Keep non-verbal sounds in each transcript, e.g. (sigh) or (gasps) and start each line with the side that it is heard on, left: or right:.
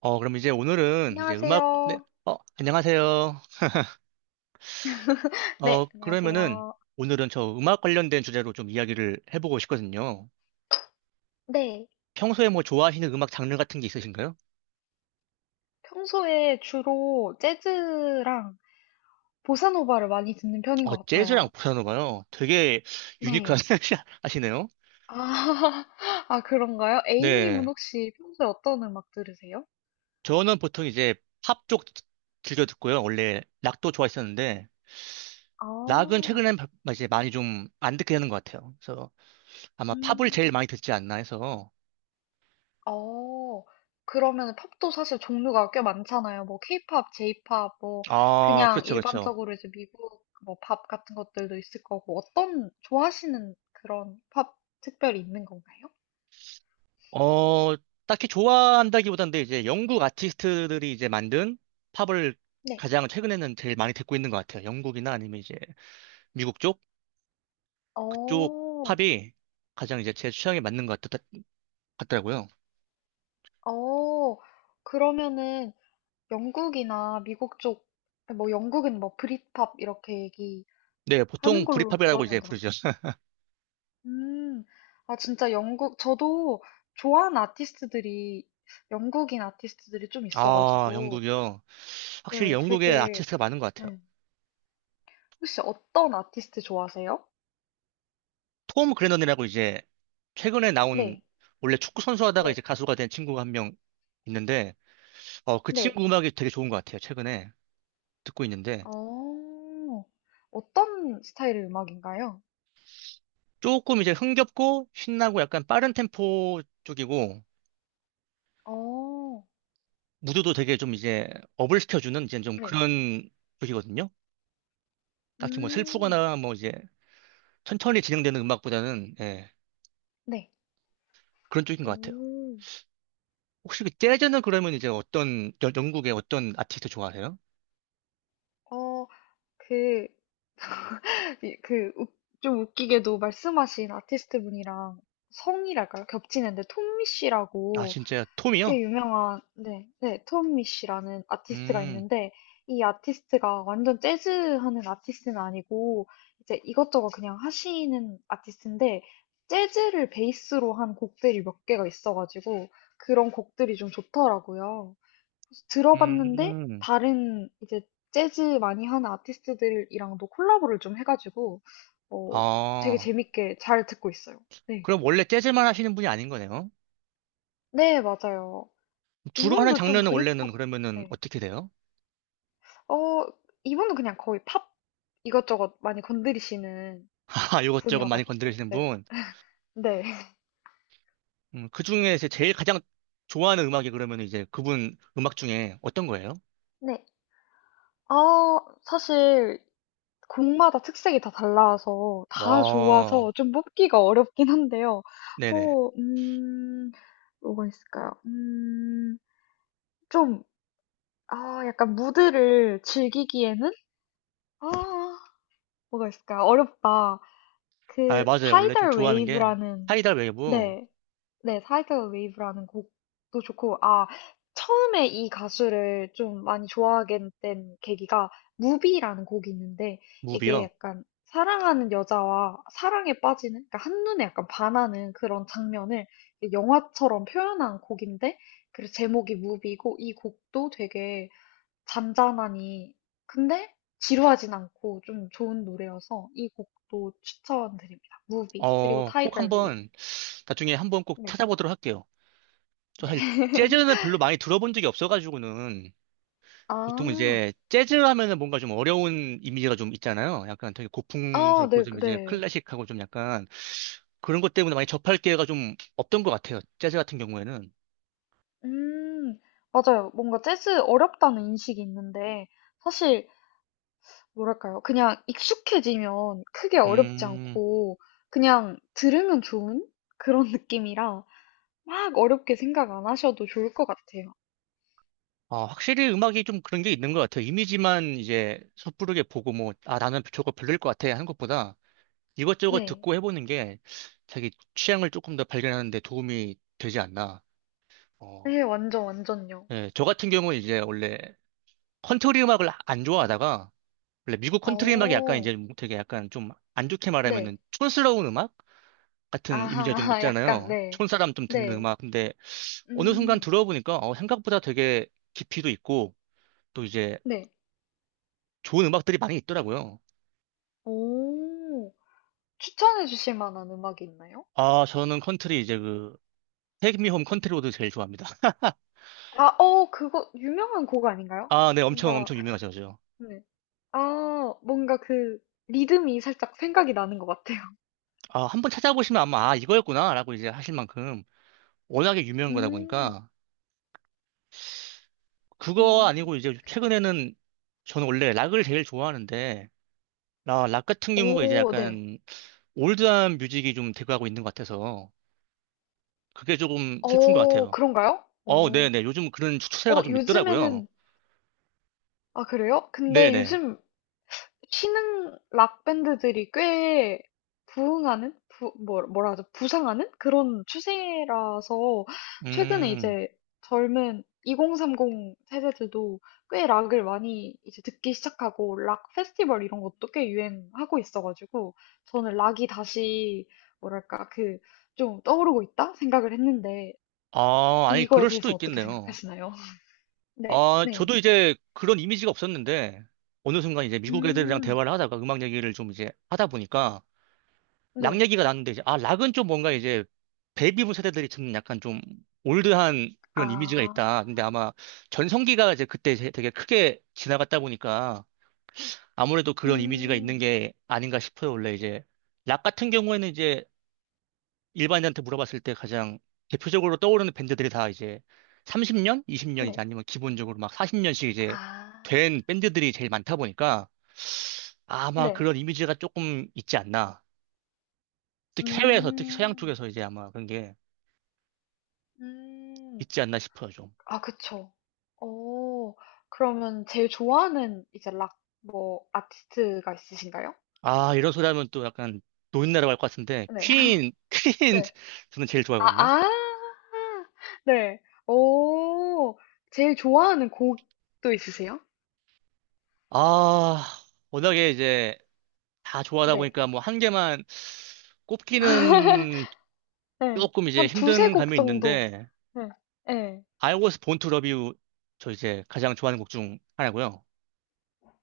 right: 그럼 이제 오늘은 이제 음악, 네,
left: 안녕하세요.
right: 안녕하세요.
left: 네,
right: 그러면은
left: 안녕하세요.
right: 오늘은 저 음악 관련된 주제로 좀 이야기를 해보고 싶거든요.
left: 네,
right: 평소에 뭐 좋아하시는 음악 장르 같은 게 있으신가요?
left: 평소에 주로 재즈랑 보사노바를 많이 듣는 편인 것
right: 재즈랑
left: 같아요.
right: 보사노바요. 되게 유니크한
left: 네.
right: (laughs) 하시네요.
left: 아, (laughs) 아, 그런가요? A님은
right: 네.
left: 혹시 평소에 어떤 음악 들으세요?
right: 저는 보통 이제 팝 쪽 즐겨 듣고요. 원래 락도 좋아했었는데, 락은
left: 아,
right: 최근엔 이제 많이 좀 안 듣게 되는 것 같아요. 그래서 아마 팝을 제일
left: 음,
right: 많이 듣지 않나 해서.
left: 어, 그러면 팝도 사실 종류가 꽤 많잖아요. 뭐, 케이팝, 제이팝, 뭐,
right: 아,
left: 그냥
right: 그렇죠, 그렇죠.
left: 일반적으로 이제 미국 뭐, 팝 같은 것들도 있을 거고, 어떤 좋아하시는 그런 팝 특별히 있는 건가요?
right: 어, 딱히 좋아한다기보단 데 이제 영국 아티스트들이 이제 만든 팝을
left: 네.
right: 가장 최근에는 제일 많이 듣고 있는 것 같아요. 영국이나 아니면 이제 미국 쪽? 그쪽
left: 어.
right: 팝이 가장 이제 제 취향에 맞는 것 같더라고요.
left: 어. 그러면은 영국이나 미국 쪽, 뭐 영국은 뭐 브릿팝 이렇게 얘기하는
right: 네, 보통
left: 걸로
right: 브릿팝이라고 이제
left: 들었는데. 맞나?
right: 부르죠. (laughs)
left: 음. 아, 진짜 영국, 저도 좋아하는 아티스트들이, 영국인 아티스트들이 좀
right: 아,
left: 있어가지고,
right: 영국이요. 확실히
left: 네,
right: 영국에
left: 되게,
right: 아티스트가 많은 것 같아요.
left: 음. 혹시 어떤 아티스트 좋아하세요?
right: 톰 그레넌이라고 이제 최근에 나온
left: 네,
right: 원래 축구 선수 하다가 이제
left: 네,
right: 가수가 된 친구가 한 명 있는데, 그
left: 네.
right: 친구 음악이 되게 좋은 것 같아요. 최근에 듣고 있는데.
left: 어, 어떤 스타일의 음악인가요?
right: 조금 이제 흥겹고 신나고 약간 빠른 템포 쪽이고
left: 어,
right: 무드도 되게 좀 이제 업을 시켜주는 이제 좀
left: 네.
right: 그런 쪽이거든요. 딱히 뭐
left: 음,
right: 슬프거나 뭐 이제 천천히 진행되는 음악보다는 예,
left: 네.
right: 그런 쪽인 것 같아요.
left: 오.
right: 혹시 그 재즈는 그러면 이제 어떤 영국의 어떤 아티스트 좋아하세요?
left: 어, 그, 이- 그, 웃- 좀 웃기게도 말씀하신 아티스트 분이랑 성이랄까요? 겹치는데, 톰미
right: 아
left: 씨라고
right: 진짜
left: 꽤
right: 톰이요?
left: 유명한, 네, 네, 톰미 씨라는 아티스트가
right: 음,
left: 있는데, 이 아티스트가 완전 재즈 하는 아티스트는 아니고, 이제 이것저것 그냥 하시는 아티스트인데, 재즈를 베이스로 한 곡들이 몇 개가 있어가지고, 그런 곡들이 좀 좋더라고요. 그래서 들어봤는데
right: 음,
left: 다른 이제 재즈 많이 하는 아티스트들이랑도 콜라보를 좀 해가지고 어, 되게
right: 아
left: 재밌게 잘 듣고 있어요. 네.
right: 그럼 원래 재즈만 하시는 분이 아닌 거네요.
left: 네, 맞아요.
right: 주로 하는
left: 이분도 좀
right: 장르는 원래는
left: 브릿팝,
right: 그러면은
left: 네.
right: 어떻게 돼요?
left: 어, 이분은 그냥 거의 팝 이것저것 많이 건드리시는
right: (laughs) 아 이것저것 많이
left: 분이어가지고,
right: 건드리시는
left: 네.
right: 분.
left: 네. (laughs)
right: 그 중에 이제 제일 가장 좋아하는 음악이 그러면 이제 그분 음악 중에 어떤 거예요?
left: 네. 사실 곡마다 특색이 다 달라서 다 좋아서
right: 와,
left: 좀 뽑기가 어렵긴 한데요.
right: 네네.
left: 어, 음, 뭐가 있을까요? 좀, 아, 약간 무드를 즐기기에는? 아, 뭐가 있을까요? 어렵다.
right: 아,
left: 그
right: 맞아요. 원래 좀
left: 타이덜
right: 좋아하는 게
left: 웨이브라는
right: 하이달 웨이브
left: 네. 네, 타이덜 웨이브라는 곡도 좋고 아, 처음에 이 가수를 좀 많이 좋아하게 된 계기가 무비라는 곡이 있는데 이게
right: 무비요.
left: 약간 사랑하는 여자와 사랑에 빠지는 그러니까 한눈에 약간 반하는 그런 장면을 영화처럼 표현한 곡인데 그래서 제목이 무비고 이 곡도 되게 잔잔하니 근데 지루하진 않고 좀 좋은 노래여서 이 곡도 추천드립니다. 무비 그리고
right: 꼭
left: 타이거 웨이브.
right: 한번 나중에 한번 꼭
left: 네.
right: 찾아보도록 할게요. 저
left: 네.
right: 사실
left: (laughs)
right: 재즈는 별로 많이 들어본 적이 없어가지고는 보통
left: 아.
right: 이제 재즈 하면은 뭔가 좀 어려운 이미지가 좀 있잖아요. 약간 되게
left: 아,
right: 고풍스럽고
left: 네,
right: 좀 이제
left: 네.
right: 클래식하고 좀 약간 그런 것 때문에 많이 접할 기회가 좀 없던 것 같아요. 재즈 같은 경우에는.
left: 음. 맞아요. 뭔가 재즈 어렵다는 인식이 있는데 사실 뭐랄까요? 그냥 익숙해지면 크게 어렵지
right: 음.
left: 않고 그냥 들으면 좋은 그런 느낌이라 막 어렵게 생각 안 하셔도 좋을 것 같아요.
right: 아, 확실히 음악이 좀 그런 게 있는 것 같아요. 이미지만 이제 섣부르게 보고 뭐, 아, 나는 저거 별로일 것 같아 하는 것보다 이것저것
left: 네.
right: 듣고 해보는 게 자기 취향을 조금 더 발견하는 데 도움이 되지 않나. 어,
left: 네, 완전 완전요.
right: 예, 저 같은 경우는 이제 원래 컨트리 음악을 안 좋아하다가 원래 미국 컨트리 음악이 약간
left: 어.
right: 이제 뭐 되게 약간 좀 안 좋게
left: 네.
right: 말하면은 촌스러운 음악 같은 이미지가 좀
left: 아하, (laughs) 약간,
right: 있잖아요.
left: 네.
right: 촌사람 좀 듣는
left: 네.
right: 음악. 근데 어느 순간
left: 음,
right: 들어보니까 생각보다 되게 깊이도 있고 또 이제
left: 네.
right: 좋은 음악들이 많이 있더라고요.
left: 오, 추천해 주실 만한 음악이 있나요?
right: 아, 저는 컨트리 이제 그 테이크 미홈 컨트리 로드 제일 좋아합니다.
left: 아, 어, 그거, 유명한 곡 아닌가요?
right: 아, 네, 엄청
left: 뭔가,
right: 엄청 유명하죠, 죠
left: 네. 아, 뭔가 그, 리듬이 살짝 생각이 나는 것 같아요.
right: 아, 한번 찾아보시면 아마 아, 이거였구나라고 이제 하실 만큼 워낙에
left: (laughs)
right: 유명한 거다
left: 음,
right: 보니까 그거
left: 음.
right: 아니고 이제 최근에는 저는 원래 락을 제일 좋아하는데 락 같은 경우가 이제
left: 오, 네.
right: 약간 올드한 뮤직이 좀 대두하고 있는 것 같아서 그게 조금 슬픈 것
left: 어,
right: 같아요.
left: 그런가요? 오.
right: 네네, 요즘 그런 추세가
left: 어,
right: 좀 있더라고요.
left: 요즘에는, 아, 그래요? 근데
right: 네네.
left: 요즘 신흥 락 밴드들이 꽤 부흥하는 부, 뭐, 뭐라 하죠? 부상하는 그런 추세라서 최근에
right: 음,
left: 이제 젊은 2030 세대들도 꽤 락을 많이 이제 듣기 시작하고 락 페스티벌 이런 것도 꽤 유행하고 있어가지고 저는 락이 다시 뭐랄까 그 좀 떠오르고 있다 생각을 했는데
right: 아, 아니
left: 이거에
right: 그럴 수도
left: 대해서 어떻게
right: 있겠네요.
left: 생각하시나요? (laughs) 네,
right: 아,
left: 네,
right: 저도 이제 그런 이미지가 없었는데, 어느 순간 이제 미국 애들이랑
left: 음,
right: 대화를 하다가 음악 얘기를 좀 이제 하다 보니까, 락
left: 네,
right: 얘기가 나는데, 이제, 아, 락은 좀 뭔가 이제, 베이비붐 세대들이 듣는 약간 좀 올드한 그런 이미지가
left: 아,
right: 있다. 근데 아마 전성기가 이제 그때 되게 크게 지나갔다 보니까, 아무래도 그런 이미지가
left: 음.
right: 있는 게 아닌가 싶어요. 원래 이제, 락 같은 경우에는 이제, 일반인한테 물어봤을 때 가장 대표적으로 떠오르는 밴드들이 다 이제 30년, 20년 이제
left: 네.
right: 아니면 기본적으로 막 40년씩 이제
left: 아.
right: 된 밴드들이 제일 많다 보니까 아마
left: 네.
right: 그런 이미지가 조금 있지 않나. 특히 해외에서, 특히 서양
left: 음.
right: 쪽에서 이제 아마 그런 게
left: 음.
right: 있지 않나 싶어요, 좀.
left: 아 그쵸. 오. 그러면 제일 좋아하는 이제 락 뭐 아티스트가 있으신가요?
right: 아, 이런 소리 하면 또 약간 노인나라 할것 같은데,
left: 네.
right: 퀸,
left: (laughs)
right: (laughs) 퀸,
left: 네.
right: 저는 제일
left: 아
right: 좋아하거든요.
left: 아. 네. 오오. 제일 좋아하는 곡도 있으세요?
right: 아, 워낙에 이제 다 좋아하다
left: 네.
right: 보니까 뭐 한 개만 꼽기는
left: 네
right: 조금 이제
left: 한 두세
right: 힘든
left: 곡
right: 감이
left: 정도.
right: 있는데,
left: 네. 네
right: i o 스 본투 러비우 저 이제 가장 좋아하는 곡 중 하나고요.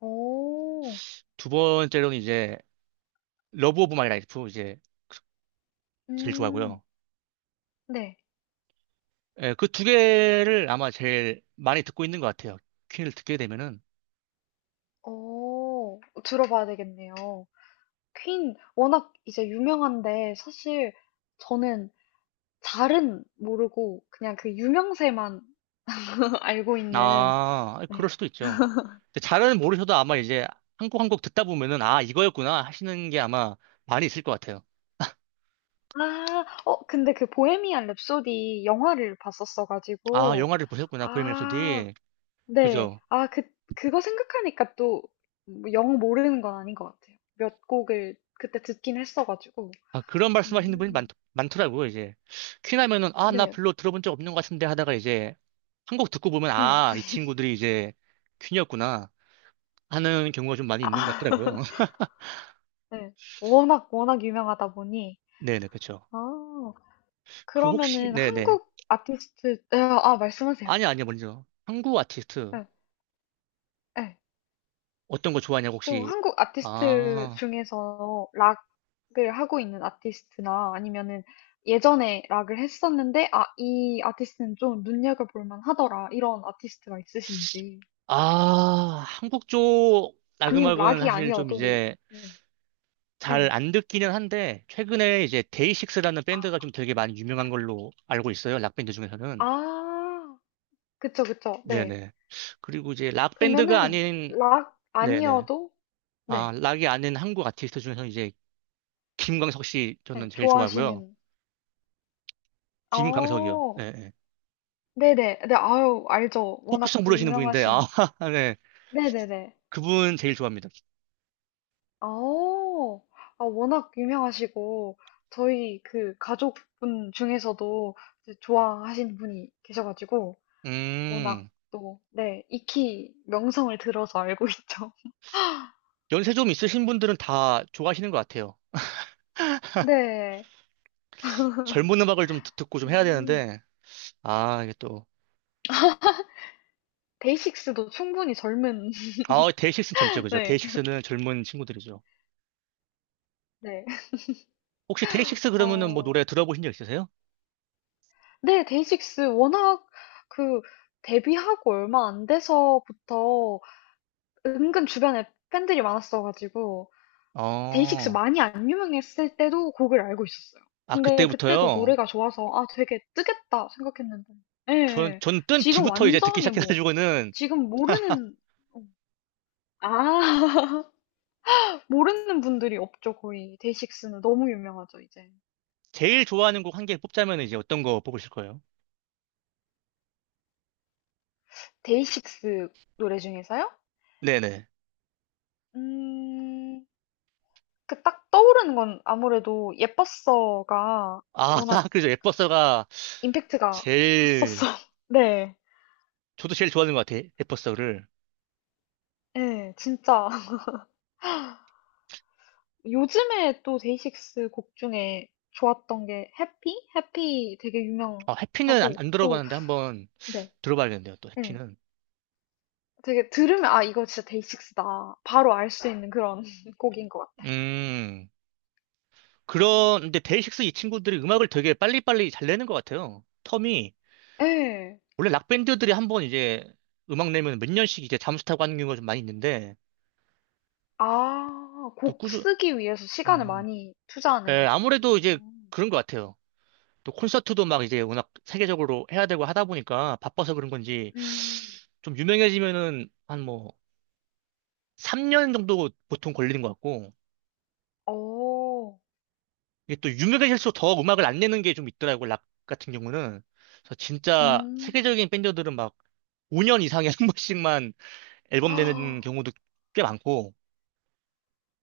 left: 오
right: 두 번째로는 이제 러브 오브 마이 라이프 이제 제일
left: 음.
right: 좋아하고요.
left: 네.
right: 예, 그 두 개를 아마 제일 많이 듣고 있는 것 같아요. 퀸을 듣게 되면은
left: 오오. 들어봐야 되겠네요. 퀸 워낙 이제 유명한데 사실 저는 잘은 모르고 그냥 그 유명세만 (laughs) 알고 있는
right: 아 그럴
left: 네.
right: 수도 있죠. 근데 잘은 모르셔도 아마 이제 한 곡 한 곡 듣다 보면은 아 이거였구나 하시는 게 아마 많이 있을 것 같아요.
left: 아, 근데 그 보헤미안 랩소디 영화를 봤었어
right: 아
left: 가지고
right: 영화를 보셨구나 보헤미안
left: 아,
right: 랩소디
left: 네.
right: 그죠?
left: 아, 그 그거 생각하니까 또 영 모르는 건 아닌 것 같아요. 몇 곡을 그때 듣긴 했어 가지고.
right: 아, 그런 말씀하시는 분이 많,
left: 음.
right: 많더라고요, 이제. 퀸 하면은, 아, 나
left: 네.
right: 별로 들어본 적 없는 것 같은데 하다가 이제, 한 곡 듣고 보면,
left: 네.
right: 아, 이 친구들이 이제 퀸이었구나 하는 경우가 좀 많이 있는 것 같더라고요.
left: 아, (laughs)
right: (laughs)
left: 네. 워낙 워낙 유명하다 보니
right: 네네, 그쵸.
left: 아.
right: 그 혹시,
left: 그러면은
right: 네네.
left: 한국 아티스트 예 아 말씀하세요.
right: 아니, 아니요, 먼저. 한국 아티스트,
left: 예. 예.
right: 어떤 거 좋아하냐고,
left: 좀
right: 혹시.
left: 한국 아티스트
right: 아,
left: 중에서 락을 하고 있는 아티스트나 아니면은 예전에 락을 했었는데 '아 이 아티스트는 좀 눈여겨 볼 만하더라.' 이런 아티스트가 있으신지.
right: 아, 한국 쪽
left: 아니면
right: 나그막은
left: 락이
right: 사실 좀
left: 아니어도
right: 이제
left: 네.
right: 잘
left: 네.
right: 안 듣기는 한데, 최근에 이제 데이식스라는 밴드가
left: 아
right: 좀 되게 많이 유명한 걸로 알고 있어요, 락밴드 중에서는.
left: 아. 그쵸, 그쵸. 네.
right: 네네. 그리고 이제 락 밴드가
left: 그러면은
right: 아닌
left: 락
right: 네네.
left: 아니어도
right: 아,
left: 네.
right: 락이 아닌 한국 아티스트 중에서 이제 김광석 씨
left: 네
right: 저는 제일 좋아하고요.
left: 좋아하시는
right: 김광석이요.
left: 어.
right: 네. 네.
left: 네네. 네, 아유, 알죠. 워낙
right: 포크송
left: 또
right: 부르시는 분인데 아,
left: 유명하신.
right: (laughs) 네.
left: 네네네.
right: 그분 제일 좋아합니다.
left: 어, 아, 워낙 유명하시고, 저희 그 가족분 중에서도 이제 좋아하시는 분이 계셔가지고, 워낙
right: 음.
left: 또, 네, 익히 명성을 들어서 알고 (laughs) 있죠.
right: 연세 좀 있으신 분들은 다 좋아하시는 것 같아요.
left: 네.
right: 젊은 음악을 좀 듣고 좀 해야
left: 음,
right: 되는데 아, 이게 또
left: 데이식스도 충분히 젊은,
right: 아, 데이식스는 젊죠.
left: (laughs)
right: 그죠?
left: 네,
right: 데이식스는 젊은 친구들이죠.
left: 네.
right: 혹시 데이식스 그러면은 뭐
left: 어,
right: 노래 들어보신 적 있으세요?
left: 네, 데이식스 워낙 그 데뷔하고 얼마 안 돼서부터 은근 주변에 팬들이 많았어가지고 데이식스
right: 어.
left: 많이 안 유명했을 때도 곡을 알고 있었어요.
right: 아,
left: 근데 그때도
right: 그때부터요?
left: 노래가 좋아서 아 되게 뜨겠다 생각했는데 예,
right: 전,
left: 예.
right: 전뜬
left: 지금
right: 뒤부터 이제 듣기
left: 완전히 뭐
right: 시작해가지고는
left: 지금 모르는 어, 아 (laughs) 모르는 분들이 없죠 거의 데이식스는 너무 유명하죠 이제
right: 제일 좋아하는 곡 한 개 뽑자면 이제 어떤 거 뽑으실 거예요?
left: 데이식스 노래 중에서요?
right: 네네.
left: 음, 그 딱 떠오르는 건 아무래도 예뻤어가
right: 아, (laughs)
left: 워낙
right: 그래서 에버서가
left: 임팩트가 컸었어.
right: 제일,
left: (laughs) 네.
right: 저도 제일 좋아하는 것 같아요. 에버서를.
left: 예. 진짜 (laughs) 요즘에 또 데이식스 곡 중에 좋았던 게 해피? 해피 되게
right: 아, 해피는 안,
left: 유명하고
right: 안
left: 또
right: 들어봤는데 한번
left: 네.
right: 들어봐야겠는데요, 또
left: 예.
right: 해피는.
left: 되게 들으면 '아 이거 진짜 데이식스다.' 바로 알 수 있는 그런 (laughs) 곡인 것 같아요.
right: 음, 그런, 데 데이식스 이 친구들이 음악을 되게 빨리빨리 잘 내는 것 같아요. 텀이.
left: 예.
right: 원래 락밴드들이 한번 이제 음악 내면 몇 년씩 이제 잠수 타고 하는 경우가 좀 많이 있는데,
left: 아
right: 또
left: 곡
right: 꾸준,
left: 쓰기 위해서 시간을
right: 음,
left: 많이 투자하는
right: 예,
left: 건가요?
right: 아무래도 이제
left: 음.
right: 그런 것 같아요. 또 콘서트도 막 이제 워낙 세계적으로 해야 되고 하다 보니까 바빠서 그런 건지
left: 음.
right: 좀 유명해지면은 한 뭐 3년 정도 보통 걸리는 것 같고
left: 어.
right: 이게 또 유명해질수록 더 음악을 안 내는 게 좀 있더라고 락 같은 경우는 그래서 진짜
left: 음.
right: 세계적인 밴드들은 막 5년 이상에 한 번씩만 앨범 내는 경우도
left: (gasps)
right: 꽤 많고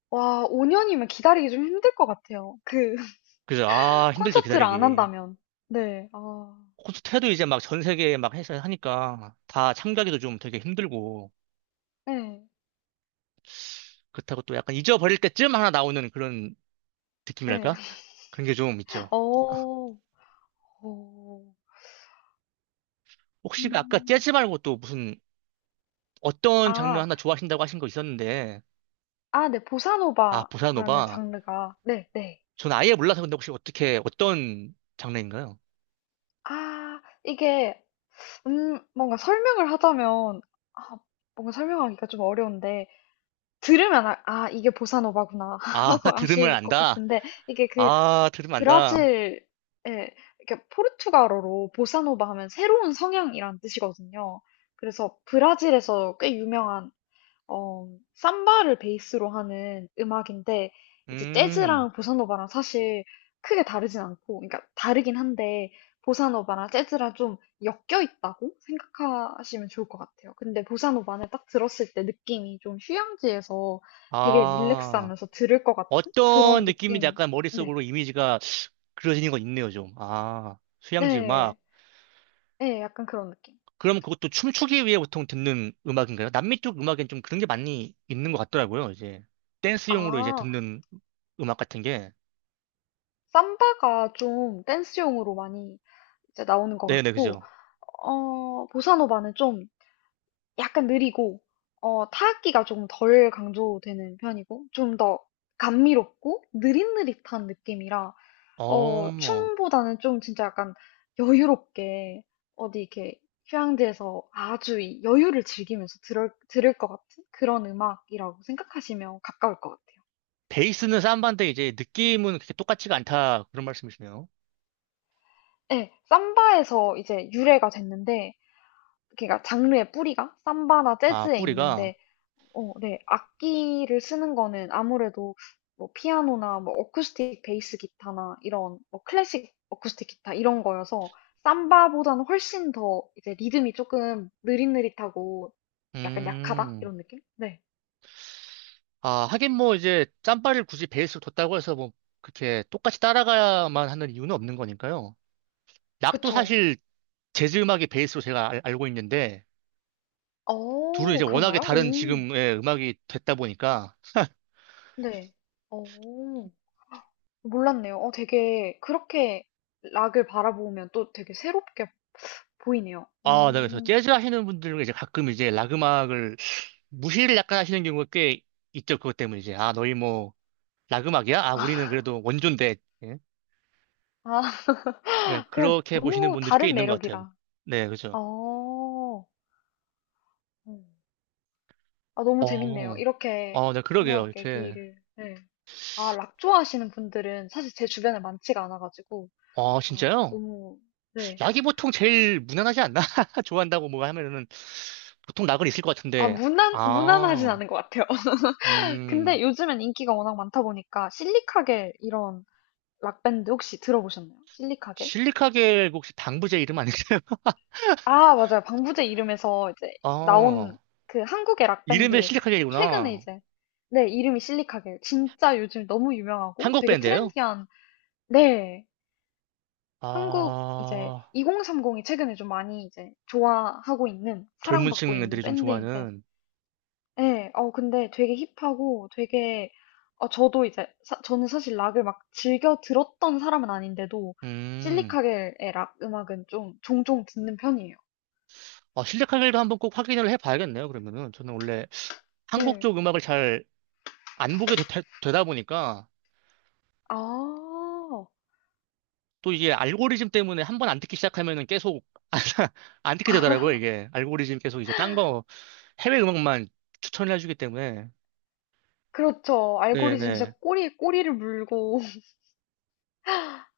left: 와 5 년이면 기다리기 좀 힘들 것 같아요. 그 (laughs)
right: 그래서 아 힘들죠
left: 콘서트를 안
right: 기다리기
left: 한다면. 네. 아.
right: 콘서트 해도 이제 막 전 세계에 막 해서 하니까 다 참가하기도 좀 되게 힘들고
left: 네,
right: 그렇다고 또 약간 잊어버릴 때쯤 하나 나오는 그런
left: 네,
right: 느낌이랄까? 그런 게 좀
left: (laughs)
right: 있죠.
left: 어. 어.
right: 혹시 그 아까 재즈
left: 음.
right: 말고 또 무슨 어떤 장르
left: 아.
right: 하나 좋아하신다고 하신 거 있었는데,
left: 아 네.
right: 아,
left: 보사노바라는
right: 보사노바.
left: 장르가 네 네.
right: 전 아예 몰라서 근데 혹시 어떻게, 어떤 장르인가요?
left: 아 이게 뭔가 설명을 하자면 아 뭔가 설명하기가 좀 어려운데 들으면 아 '아 이게 보사노바구나.' (laughs)
right: 아, (laughs)
left: 하고
right: 들으면
left: 아실 것
right: 안다.
left: 같은데 이게 그
right: 아, 들으면 안다.
left: 브라질에 이렇게 포르투갈어로 보사노바 하면 새로운 성향이라는 뜻이거든요. 그래서 브라질에서 꽤 유명한 어, 삼바를 베이스로 하는 음악인데, 이제
right: 음,
left: 재즈랑 보사노바랑 사실 크게 다르진 않고, 그러니까 다르긴 한데, 보사노바랑 재즈랑 좀 엮여 있다고 생각하시면 좋을 것 같아요. 근데 보사노바는 딱 들었을 때 느낌이 좀 휴양지에서 되게
right: 아,
left: 릴렉스하면서 들을 것 같은
right: 어떤
left: 그런
right: 느낌인지
left: 느낌.
right: 약간
left: 네,
right: 머릿속으로 이미지가 그려지는 건 있네요, 좀. 아, 휴양지 음악.
left: 네, 네, 약간 그런 느낌.
right: 그럼 그것도 춤추기 위해 보통 듣는 음악인가요? 남미 쪽 음악엔 좀 그런 게 많이 있는 것 같더라고요. 이제 댄스용으로 이제
left: 아,
right: 듣는 음악 같은 게.
left: 삼바가 좀 댄스용으로 많이 이제 나오는 것
right: 네네,
left: 같고,
right: 그죠.
left: 보사노바는 좀 약간 느리고, 타악기가 조금 덜 강조되는 편이고, 좀 더 감미롭고, 느릿느릿한 느낌이라,
right: 어,
left: 춤보다는 좀 진짜 약간 여유롭게, 어디 이렇게 휴양지에서 아주 이 여유를 즐기면서 들을 것 같은 그런 음악이라고 생각하시면 가까울 것 같아요.
right: 베이스는 삼바인데 이제 느낌은 그렇게 똑같지가 않다. 그런 말씀이시네요.
left: 네, 삼바에서 이제 유래가 됐는데, 그러니까 장르의 뿌리가 삼바나
right: 아,
left: 재즈에
right: 뿌리가.
left: 있는데 어, 네. 악기를 쓰는 거는 아무래도 뭐 피아노나 뭐 어쿠스틱 베이스 기타나 이런 뭐 클래식 어쿠스틱 기타 이런 거여서 삼바보다는 훨씬 더 이제 리듬이 조금 느릿느릿하고 약간 약하다?
right: 음,
left: 이런 느낌? 네.
right: 아, 하긴 뭐 이제 짬바를 굳이 베이스로 뒀다고 해서 뭐 그렇게 똑같이 따라가야만 하는 이유는 없는 거니까요. 락도
left: 그쵸.
right: 사실 재즈 음악이 베이스로 제가 알고 있는데 둘은 이제
left: 어,
right: 워낙에
left: 그런가요?
right: 다른
left: 오.
right: 지금의 음악이 됐다 보니까
left: 네. 어. 몰랐네요. 어 되게 그렇게 락을 바라보면 또 되게 새롭게 보이네요.
right: 아, 네, 그래서
left: 음.
right: 재즈 하시는 분들은 이제 가끔 이제 락 음악을 무시를 약간 하시는 경우가 꽤 있죠. 그것 때문에 이제, 아, 너희 뭐, 락 음악이야? 아, 우리는 그래도 원조인데. 예?
left: 아
right: 예,
left: (laughs) 그냥
right: 그렇게 보시는
left: 너무
right: 분들이 꽤
left: 다른
right: 있는 것
left: 매력이라.
right: 같아요.
left: 아.
right: 네, 그죠.
left: 어. 음. 아 너무 재밌네요.
right: 어,
left: 이렇게
right: 네, 그러게요.
left: 음악
right: 이렇게.
left: 얘기를 네. 아 락 좋아하시는 분들은 사실 제 주변에 많지가 않아 가지고
right: 아,
left: 아
right: 진짜요?
left: 너무 네.
right: 락이 보통 제일 무난하지 않나? (laughs) 좋아한다고 뭐 하면은 보통 락은 있을 것
left: 아
right: 같은데.
left: 무난하진
right: 아,
left: 않은 것 같아요. (laughs)
right: 음.
left: 근데 요즘엔 인기가 워낙 많다 보니까 실리카겔 이런 락밴드 혹시 들어보셨나요? 실리카겔?
right: 실리카겔 혹시 방부제 이름 아니세요? (laughs)
left: 아, 맞아요. 방부제 이름에서 이제 나온
right: 아,
left: 그 한국의
right: 이름에
left: 락밴드 최근에
right: 실리카겔이구나.
left: 이제 네, 이름이 실리카겔. 진짜 요즘 너무 유명하고
right: 한국
left: 되게
right: 밴드예요?
left: 트렌디한 네, 한국 이제
right: 아,
left: 2030이 최근에 좀 많이 이제 좋아하고 있는
right: 젊은
left: 사랑받고
right: 층 애들이
left: 있는
right: 좀
left: 밴드인데
right: 좋아하는.
left: 네, 어, 근데 되게 힙하고 되게, 저도 이제, 저는 사실 락을 막 즐겨 들었던 사람은 아닌데도,
right: 음.
left: 실리카겔의 락 음악은 좀 종종 듣는 편이에요.
right: 아, 실력하기도 한번 꼭 확인을 해봐야겠네요, 그러면은. 저는 원래 한국
left: 네.
right: 쪽 음악을 잘 안 보게 되다 보니까
left: 아,
right: 또 이게 알고리즘 때문에 한번 안 듣기 시작하면은 계속 (laughs) 안, 듣게 되더라고요, 이게. 알고리즘 계속 이제 딴 거, 해외 음악만 추천을 해주기 때문에.
left: 그렇죠. 알고리즘 진짜
right: 네네.
left: 꼬리에 꼬리를 물고. (laughs)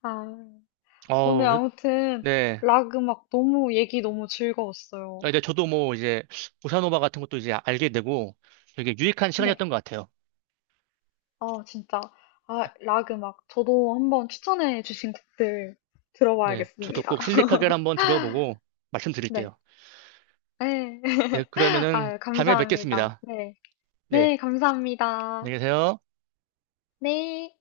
left: 아, 오늘
right: 어,
left: 아무튼
right: 네.
left: 락 음악 너무 얘기 너무 즐거웠어요.
right: 아, 네, 저도 뭐 이제 보사노바 같은 것도 이제 알게 되고 되게 유익한
left: 네.
right: 시간이었던 것 같아요.
left: 아, 진짜. 아, 락 음악. 저도 한번 추천해 주신 곡들
right: 네, 저도
left: 들어봐야겠습니다.
right: 꼭
left: (laughs)
right: 실리카겔 한번 들어보고
left: 네.
right: 말씀드릴게요.
left: 네.
right: 네, 그러면은
left: 아유,
right: 다음에
left: 감사합니다.
right: 뵙겠습니다.
left: 네.
right: 네,
left: 네, 감사합니다.
right: 안녕히 계세요.
left: 네.